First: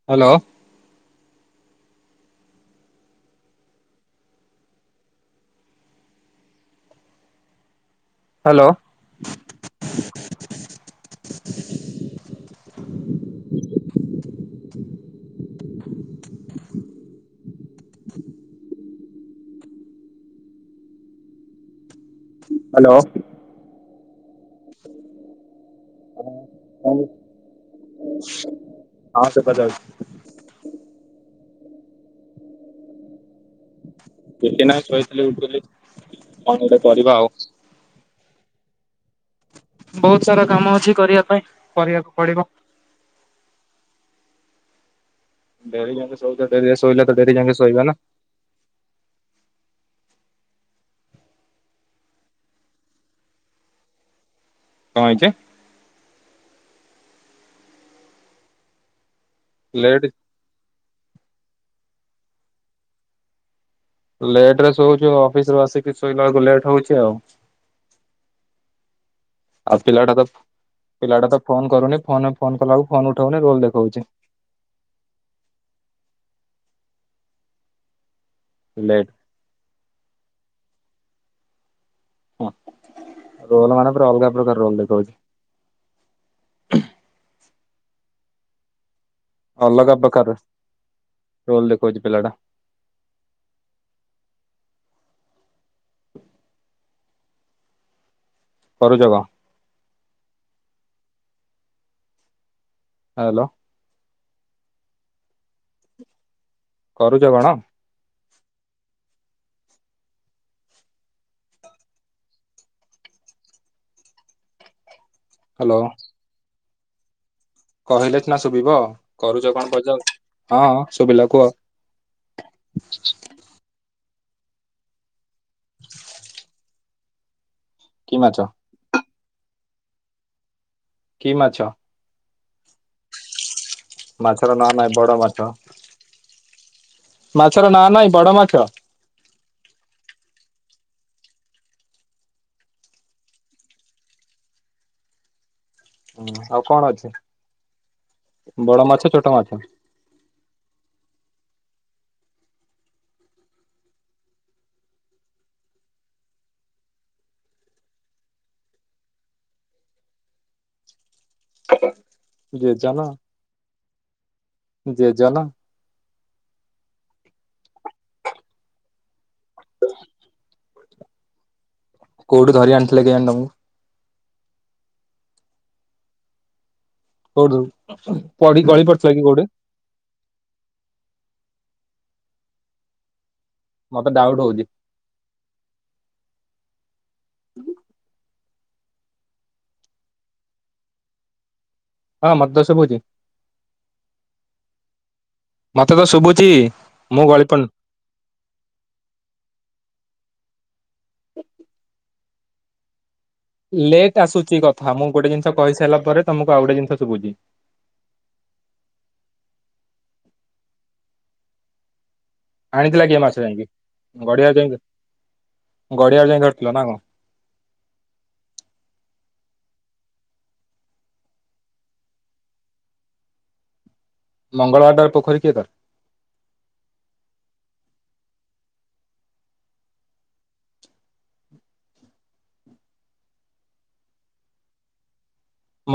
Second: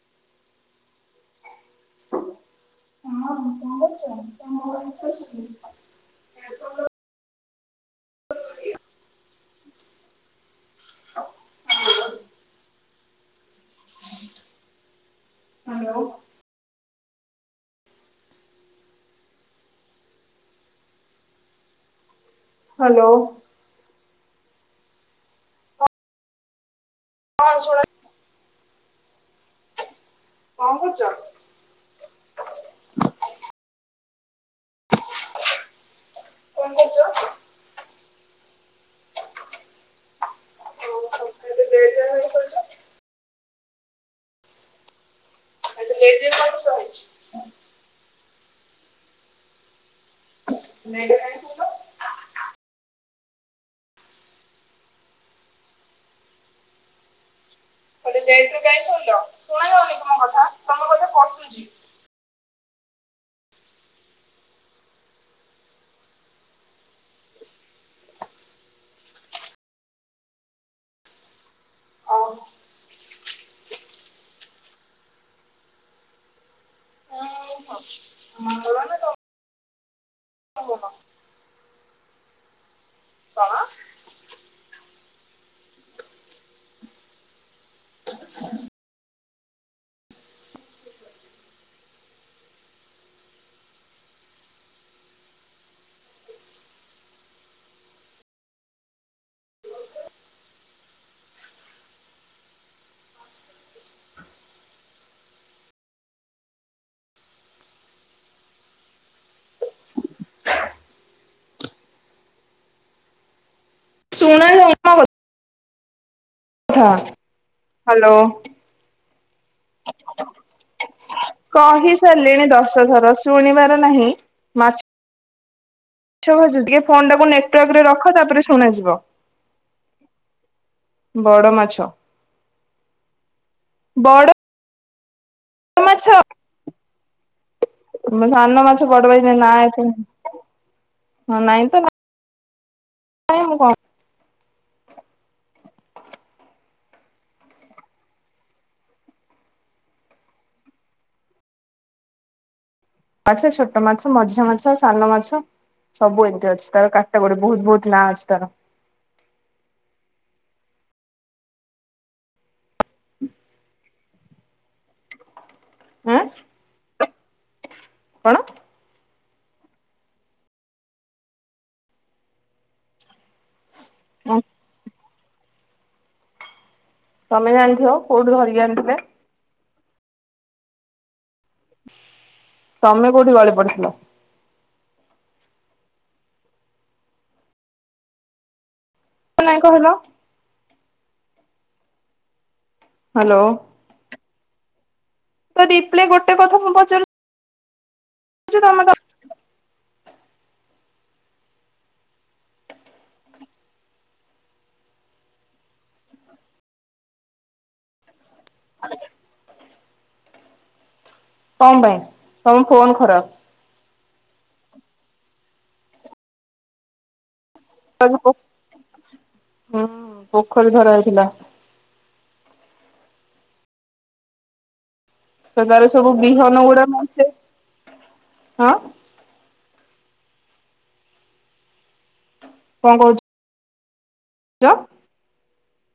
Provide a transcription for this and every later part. [inaudible] [inaudible] [inaudible] Hello. Hello. [unintelligible] ହଁ ଶୁଣା ହଁ ସୁବା ଯାଉଚି। କଁ କରୁଚ? କିଛି ନା ଶୋଇଥିଲି ଉଠିଲି କଣ ଗୋଟେ କରିବା ଆଉ। ବହୁତ ସାରା କାମ ଅଛି କରିବା ପାଇଁ ଏତେ ଲେଟ୍ ରେ କରିବାକୁ କାଇଁ ପଡିବ। ଶୋଇଛ? ଡେ ଏତେ ଯାେ ଲେଟ୍ ରେ ଶୋଇ କଣ ଡରିରେ ଶୋଇଛି? ଶୋଇଲା ତ ଡେରି ଯାେ ଶୋଇବା ନା। [unintelligible] କଣ ହେଇଛେ? ଏତେ ଲେଟ୍ ରେ କାଈ ସୋଉଛ ପଳା ଲେଡ଼ି। [unintelligible] ତମ କଥା କହୁଚି। ଲେଟ ରେ ଶୋଉଛୁ ଅଫିସ ରୁ ଆସିକି ଶୋଇଲା ବଳକୁ ଲେଟ୍ ହଉଛି ଆଉ। [inaudible] ଆଉ ପିଲାଟା ତ ପିଲାଟା ତ ଫୋନ କରୁନି ଓହୋ। ଫୋନରେ ଫୋନ କଲାକୁ ଫୋନ ଉଠାଉନି ରୋଲ ଦେଖାଉଛି। [unintelligible] ଲେଟ୍। [unintelligible] ହଁ କଣ? ରୋଲ ମାନରେ ଅଲଗା ପ୍ରକାର ରୋଲ ଦେଖାଉଛି। ଅଲଗା ବକାର ଟୋଲ ଦେଖଉଛି ପିଲାଟା। କରୁଛ କଣ? ହ୍ୟାଲୋ। କରୁଛ କଣ? ଶୁଣା ଯାଉନି ଭ ହ୍ୟାଲୋ। ଥା। କହିଲେ ସିନା ଶୁଭିବ କରୁଛ କଣ ପଚାର କହି ସାରିଲିଣି ଦଶ ଥର ଶୁଣିବାର ନାହିଁ। ମାଛ ଛ ଟିକେ ଫୋନ ଟାକୁ ନେଟୱାର୍କ ରେ ରଖ କି ମାଛ ତାପରେ ଶୁଣାଯିବ। ବଡ଼ ମାଛ। ବଡ ମାଛର ନାଁ ନହିଁ ବଡ ମାଛ। ମାଛ। ମାଛର ନାଁ। ନାଇଁ ବଡ ସାନ ମାଛ ପଡ ନାଁ ନାଇଁ ତ। [unintelligible] ହୁଁ ଆଉ କଣ ଅଛି ବଡ ମାଛ ଛୋଟ ମାଛ। ମାଛ ଛୋଟ ମାଛ ମଝିଆ ମାଛ ସାନ ମାଛ। ସବୁ ଏମିତି ଅଛି ତାର କାଟ ଗୋଡି ବହୁତ ବହୁତ ନାଁ ଅଛି ତାର। ଯେ ଜ ନ ଯେ ଜ। ନ ଆଁ କଣ? କୋଉଠି ଧରି ଆଣିଥିଲେ କିଆଣି ତବକୁ। [unintelligible] ତମେ କୋଉଠିୁ ଜାଣିଥିବ କୋଉଠୁ ଧରିକି ପଢି ଗଳି ଆଣିଥିଲେ? ପଢଥିଲା କି କୋଉଠି? ତମେ କୋଉଠି ବଳେ ପଡି ଥିଲ। ଡାଉଟ ହଉଛି। ନାଇ କହିଲ। ହଁ ମତେ ଶୁଭୁଛି ହ୍ୟାଲୋ। ମତେ ରିପ୍ଲାଏ ତ ଗୋଟେ ଶୁଭୁଛି। ମୁଁ ଗଳିପନ ଶୁଭୁଚି ତମେ ତ ଲେଟ୍ ଆସୁଛି କଥା। ମୁଁ ଗୋଟେ ଜିନିଷ କହିସାରିଲା ପରେ ତମକୁ ଆଉ ଗୋଟେ ଜିନିଷ ଶୁଭୁଛି। ଆଗଜେ। କଣ ପାଇଁ? ତମ ଫୋନ ଆଣିଥିଲା କିଏ ମାଛ ଖରାପ ଯାଇକି। ଗଡିଆ ଯାଇ ଗଡିଆକୁ ଯାଇ ଧରିଥିଲ ନା କଣ। ହୁଁ ପୋଖରୀ ଧରା ହେଇଥିଲା। ମଙ୍ଗଳବାର ଟାରେ ପୋଖରୀ ତ ତାର ସବୁ ବିହନ ଗୁଡାସେ ହଁ। କଣ କହୁଛ? ଡ।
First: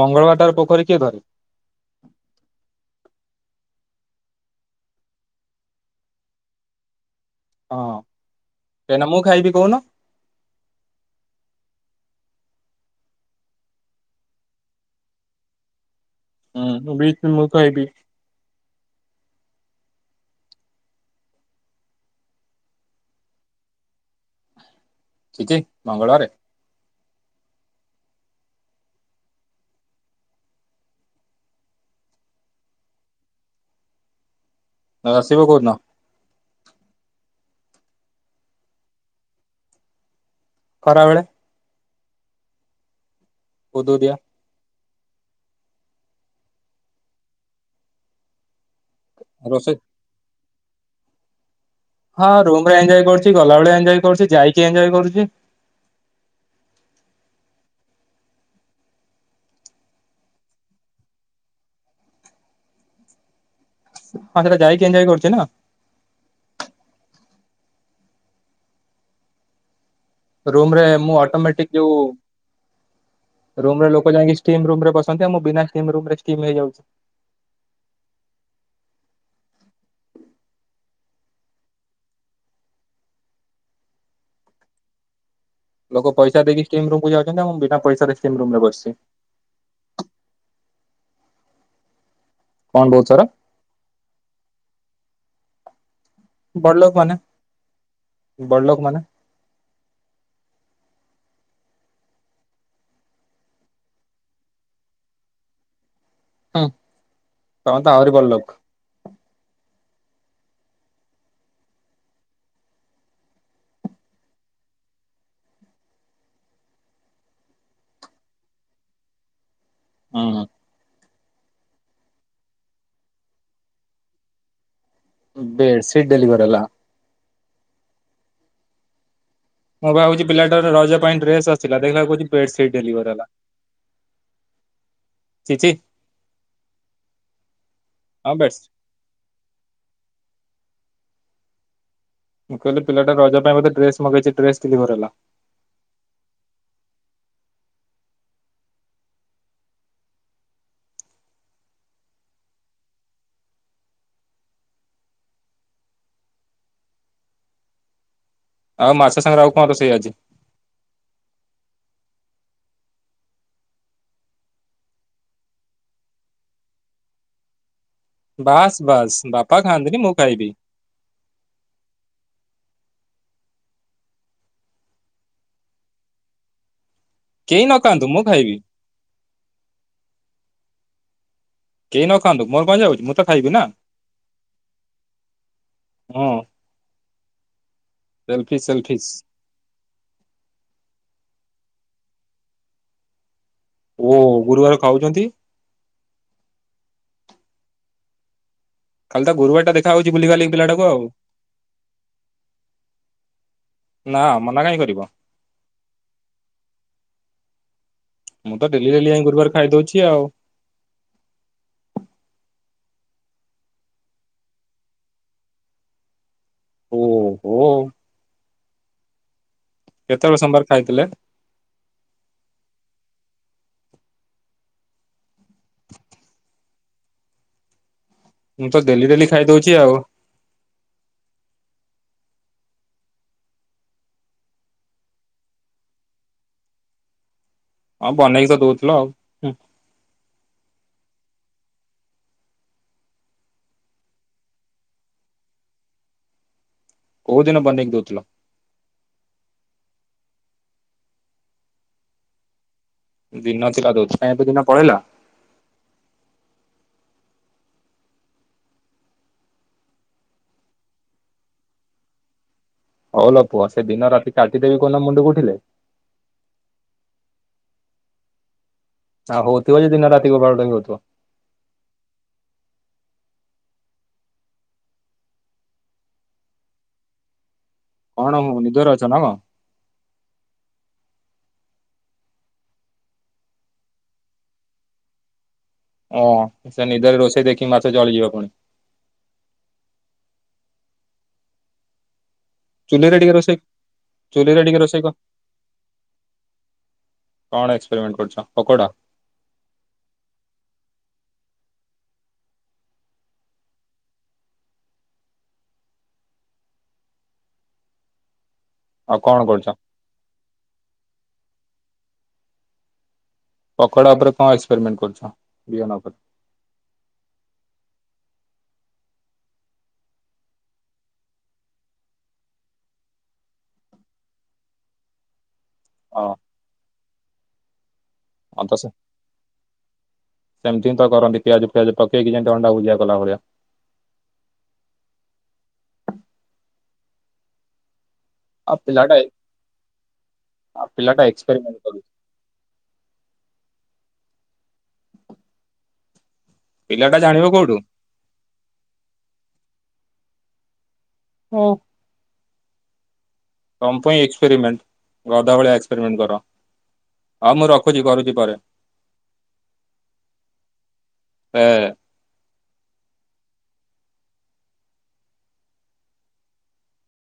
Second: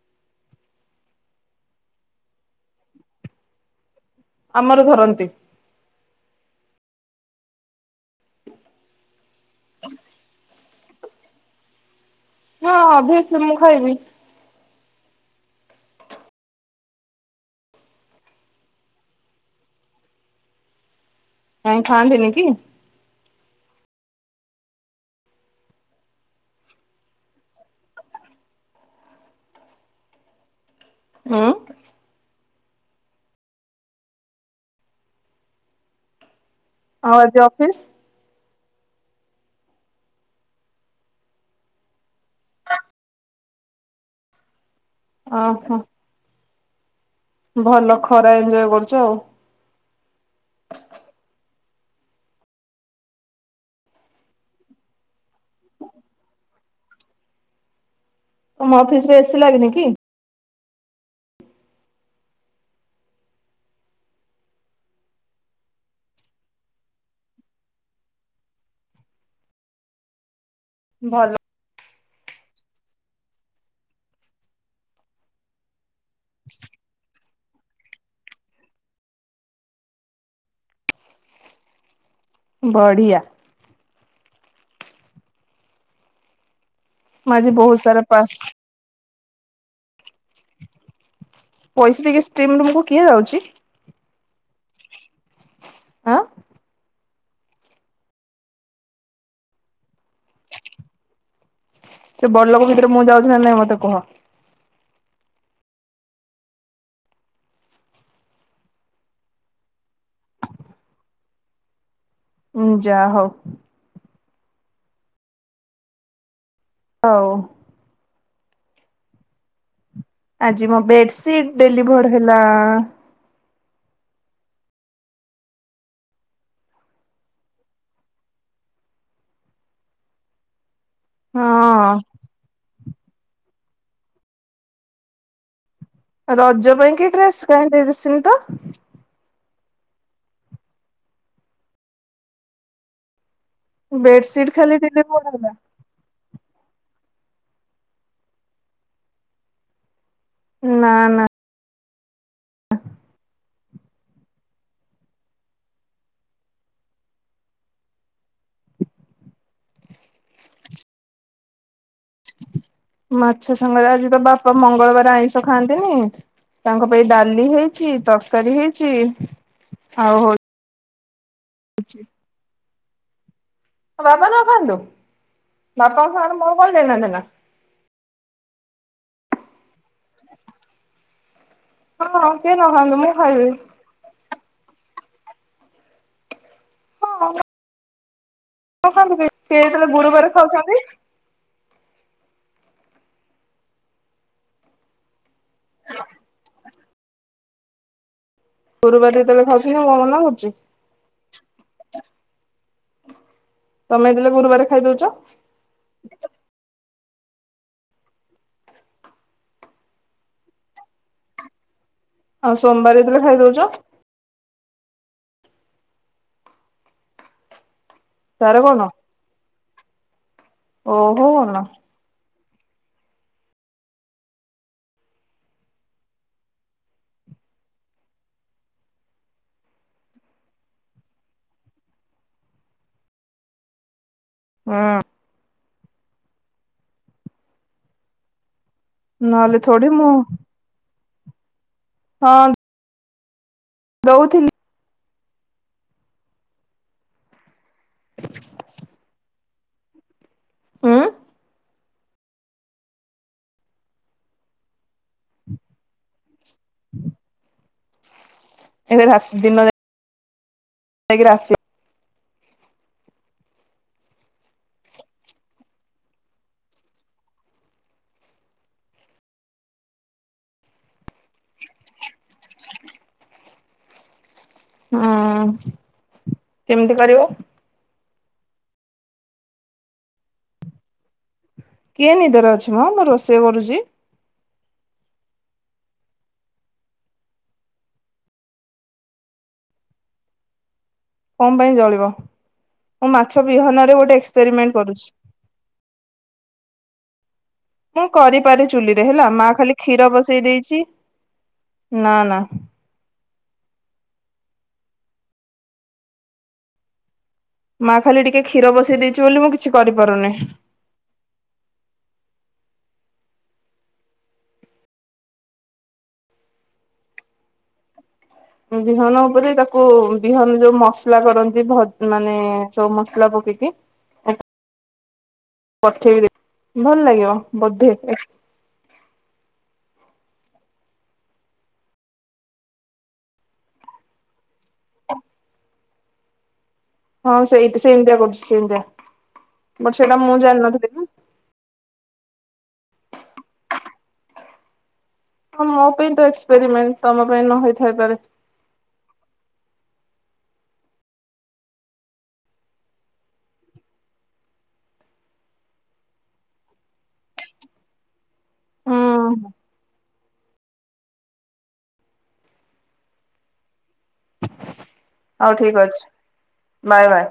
ମଙ୍ଗଳବାର ଟାରେ ପୋଖରୀ କିଏ ଧରେ? ଆମର ଧରନ୍ତି। ହଁ କହିଁକି ନା ମୁଁ ଖାଇବି କହୁନ। ହଁ ଭିସି ମୁଁ ଖାଇବି। ହଁ ବିଟି ମୁଁ ଖାଇବି। କାଇଁ ଖାନ୍ତିନିକି? ଛି ଛି ମଙ୍ଗଳବାରେ। ହୁଁ। ଆଉ ଆସିବୁ କୋଉଦିନ? ଆଉ ଆଜି ଅଫିସ୍? ଖରାବେଳେ। ଉଦୁଉଦିଆ। ଓହୋ। ଭଲ ଖରା ଏଞ୍ଜୟ କରୁଚ ଆଉ। ରୋଷେଇ ହଁ ରୁମରେ ଏଞ୍ଜୟ କରୁଛି, ଗଲାବେଳେ ଏଞ୍ଜୟ କରୁଛି, ଯାଇକି ଏଞ୍ଜୟ କରୁଛି। ତମ ଅଫିସରେ ଏସି ଲାଗନିକି? ହଁ ସେଟା ଯାଇକି ଏଞ୍ଜୟ କରୁଛି ନା। ରୁମରେ ମୁଁ ଭଲ ଅଟୋମେଟିକ ଯୋଉ ରୁମରେ ଲୋକ ଯାଇକି ଷ୍ଟିମ ରୁମରେ ବସନ୍ତି। ଆଉ ମୁଁ ବିନା ଷ୍ଟିମ ରୁମରେ ଷ୍ଟିମି ହେଇଯାଉଛି। ବଢିଆ। ଲୋକ ପଇସା ଦେଇକି ଷ୍ଟିମ ରୁମକୁ ଯାଉଛନ୍ତି। ଆଜି ଆଉ ମୁଁ ବହୁତ ବିନା ସାରା ପଇସାରେ ପାସ୍ ଷ୍ଟିମ ରୁମରେ ବସିଛି। ପଇସା ଦେଇକି ଷ୍ଟିମ ରୁମକୁ କଣ କିଏ ବହୁତ ସାରା ଯାଉଛି? ଆଁ। ବଡଲୋକ ମାନେ, ବଡଲୋକ ମାନେ। ସେ ବଡଲୋକ ଭିତରେ ମୁଁ ଯାଉଛି ନା ନାଇ ମତେ କୁହ? ହୁଁ ତମେତ ଆହୁରି ବଡଲୋକ। ଉଁ ଯାହଉ। ହଉ। ହଁ। ଆଜି ମୋ ବେଡସିଟ୍ ଡେଲିଭର୍ ହେଲା। ବେଡସିଟ୍ ଡେଲିଭର ହେଲା? ମୁଁ ଭାବୁଛି ପିଲାଟାର ରଜ ପାଇଁ ଡ୍ରେସ୍ ଆସିଲା। ହଁ ଦେଖିଲା ବଳକୁ କହୁଛି ବେଡସିଟ୍ ଡେଲିଭର ହେଲା। ଛିି ଛି। ରଜ ପାଇଁ କି ଡ୍ରେସ? କାହିଁ ଦେଡିସିନି ହଁ ତ। ବେଡସିଟ୍। ମୁଁ କହିଲି ପିଲାଟା ରଜ ପାଇଁ ବୋଧେ ଡ୍ରେସ ମଗେଇଚି। ବେଡସିଟ୍ ଡ୍ରେସ ଖାଲି ଡିଲିଭର ହେଲା। ଡେଲିଭର୍ ନା ନା। ଆଉ ମାଛ ସାଙ୍ଗରେ ଆଉ କଣ ରୋଷେଇ ଆଜି? [inaudible] ମାଛ ସାଙ୍ଗରେ ଆଜି ତ ବାପା ମଙ୍ଗଳବାର ଆଇଁଷ ଖାଆନ୍ତିନି। ତାଙ୍କ ପାଇଁ ଡାଲି ହେଇଛି ତରକାରୀ ବାସ୍ ହେଇଛି ବାସ୍ ବାପା ଖାଆନ୍ତିନି ମୁଁ ଆଉ ହଉ ଖାଇବି [inaudible] ଆଉ ବାପା ନଖାନ୍ତୁ ବାପାଙ୍କ ସାଙ୍ଗରେ ମୋର କଣ ଲେନା ଦେନା। କେହି ନ ଖାଆନ୍ତୁ ମୁଁ ଖାଇବି। କେହି ନ ହଁ ଖାଆନ୍ତୁ କିଏ ମୋର କଣ ଖାଆନ୍ତୁ ଯାଉଛି ମୁଁ ତ ଖାଇବି ଖାଇବିନାଁ ହଁ। [unintelligible] ସେଲଫି ସେଲ ନାଖନ୍ତୁ କେହି ସିଏ ଯେତେବେଳେ ଗୁରୁବାରେ ଖାଉଛନ୍ତି। ଓ ଗୁରୁବାରେ ଖାଉଛନ୍ତି? [inaudible] ଗୁରୁବାର ଖାଲି ତ ଯେତେବେଳେ ଗୁରୁବାରଟା ଖାଉଛନ୍ତି ଦେଖା ମୁଁ ହଉଛି ମନା ବୁଲି କରୁଛି ବାଲିକି ପିଲାଟାକୁ ଆଉ। ତମେ ନାଁ ଯେତେବେଳେ ଗୁରୁବାର ମନା କାହିଁ ଖାଇଦଉଛ। କରିବ। ମୁଁ ତ ଡେଲି ଡେଲି ଯାଇ ଗୁରୁବାର ଖାଇଦଉଛି ଆଉ। ଆଉ ସୋମବାରେ ଯେତେବେଳେ ଖାଇ ଦଉଛ। ଓଃ ହୋ। ସାରବନ କେତେବେଳେ ସୋମବାରେ। ଓହୋ ବନ ମୁଁ ତ ଡେଲି ଡେଲି ଖାଇଦଉଛି ଆଉ? [unintelligible] ହଁ ବନେଇକି ତ ଦଉଥିଲ ଆଉ। ନହେଲେ ଥୋଡ଼ି ମୁଁ ହଁ ଦଉଥିଲି। କୋଉ ଦିନ ବନେଇକି ଦଉଥିଲ। [inaudible] ଉଁ ଦିନ ଥିଲା ଦଉଥିଲ ଏବେ ଦିନ ପଳେଇଲା। [inaudible] ଏବେ ରାତି ଦିନ ଯାଇକି ରାତି ହଉ ଲୋ ପୁଅ ସେ ଦିନ ରାତି କାଟିଦେବି କୋଉ ଦିନ ମୁଣ୍ଡକୁ ଉଠିଲେ। ଆଉ ହୋଉଥିବ‌ ଯେ ଦିନ ରାତି କୋଉ ବାଳଟାକୁ ହୋଇଥିବ। ହୁଁ କେମିତି କରିବ? କଣ ମୋ ନିଦରେ ଅଛ ନା କଣ? କିଏ ନିଦରେ ଅଛି ମ ମୁଁ ରୋଷେଇ କରୁଛି। ଓଁ ସେ ନିଦରେ ରୋଷେଇ ଦେଖିକି ମାଛ ଜଳିଯିବ ପୁଣି। କଣ ପାଇଁ ଜଳିବ। ମୁଁ ଚୁଲିରେ ଟିକେ ମାଛ ରୋଷେଇ ବିହନରେ ଗୋଟେ ଚୁଲିରେ ଏକ୍ସପେରିମେଣ୍ଟ ଟିକେ ରୋଷେଇ କରୁଛି। କର। କଣ ମୁଁ ଏକ୍ସପେରିମେଣ୍ଟ କରୁଛ କରିପାରେ ପକୋଡା ଚୁଲିରେ ହେଲା ମା ଖାଲି କ୍ଷୀର ବସେଇ ଦେଇଛି ନା ନା ମା ଖାଲି ଟିକେ କ୍ଷୀର ବସେଇ ଆଉ ଦେଇଛି କଣ ବୋଲି ମୁଁ କରୁଛ କିଛି କରିପାରୁନି। ପକୋଡା ଉପରେ କଣ ଏକ୍ସପେରିମେଣ୍ଟ କରୁଛ ବିହନ ଉପରେ। ବିହନ ଉପରେ ତାକୁ ବିହନ ଯୋଉ ମସଲା କରନ୍ତି ଭ ମାନେ ଯୋଉ ମସଲା ପକେଇକି। ପଠେଇବି ଭଲ ଲାଗିବ ବୋଧେ? ଅତସ ସେମିତି ତ କରନ୍ତି ପିଆଜ ଫିଆଜ ପକେଇକି ଯେମତି ଅଣ୍ଡା ଭୁଜିଆ କଲା ଭଳିଆ। ହଁ ସେଇଠି ସେମିତିଆ କରୁଛି ଆଉ ସେଇଗୁରା ପିଲାଟା ବଟ୍ ସେଇଟା ମୁଁ ଜାଣିନଥିଲି ନା। ତା ଏକ୍ସପେରିମେଟ କରୁଛି। ହଁ ମୋ ପାଇଁ ତ ଏକ୍ସପେରିମେଣ୍ଟ ପିଲାଟା ତମ ଜାଣିବ ପାଇଁ ନ କୋଉଠୁ? ହେଇଥାଇପାରେ। ହୋଇ। ତମ ପାଇଁ ଏକ୍ସପେରିମେଣ୍ଟ ଗଧ ଭଳିଆ ଏକ୍ସପେରିମେଣ୍ଟ କର। ହଁ ମୁଁ ରଖୁଚି କରୁଛି ପରେ। ହୁଁ। [unintelligible] ହଉ ଠିକ୍ ଅଛି, ବାଏ ବାଏ।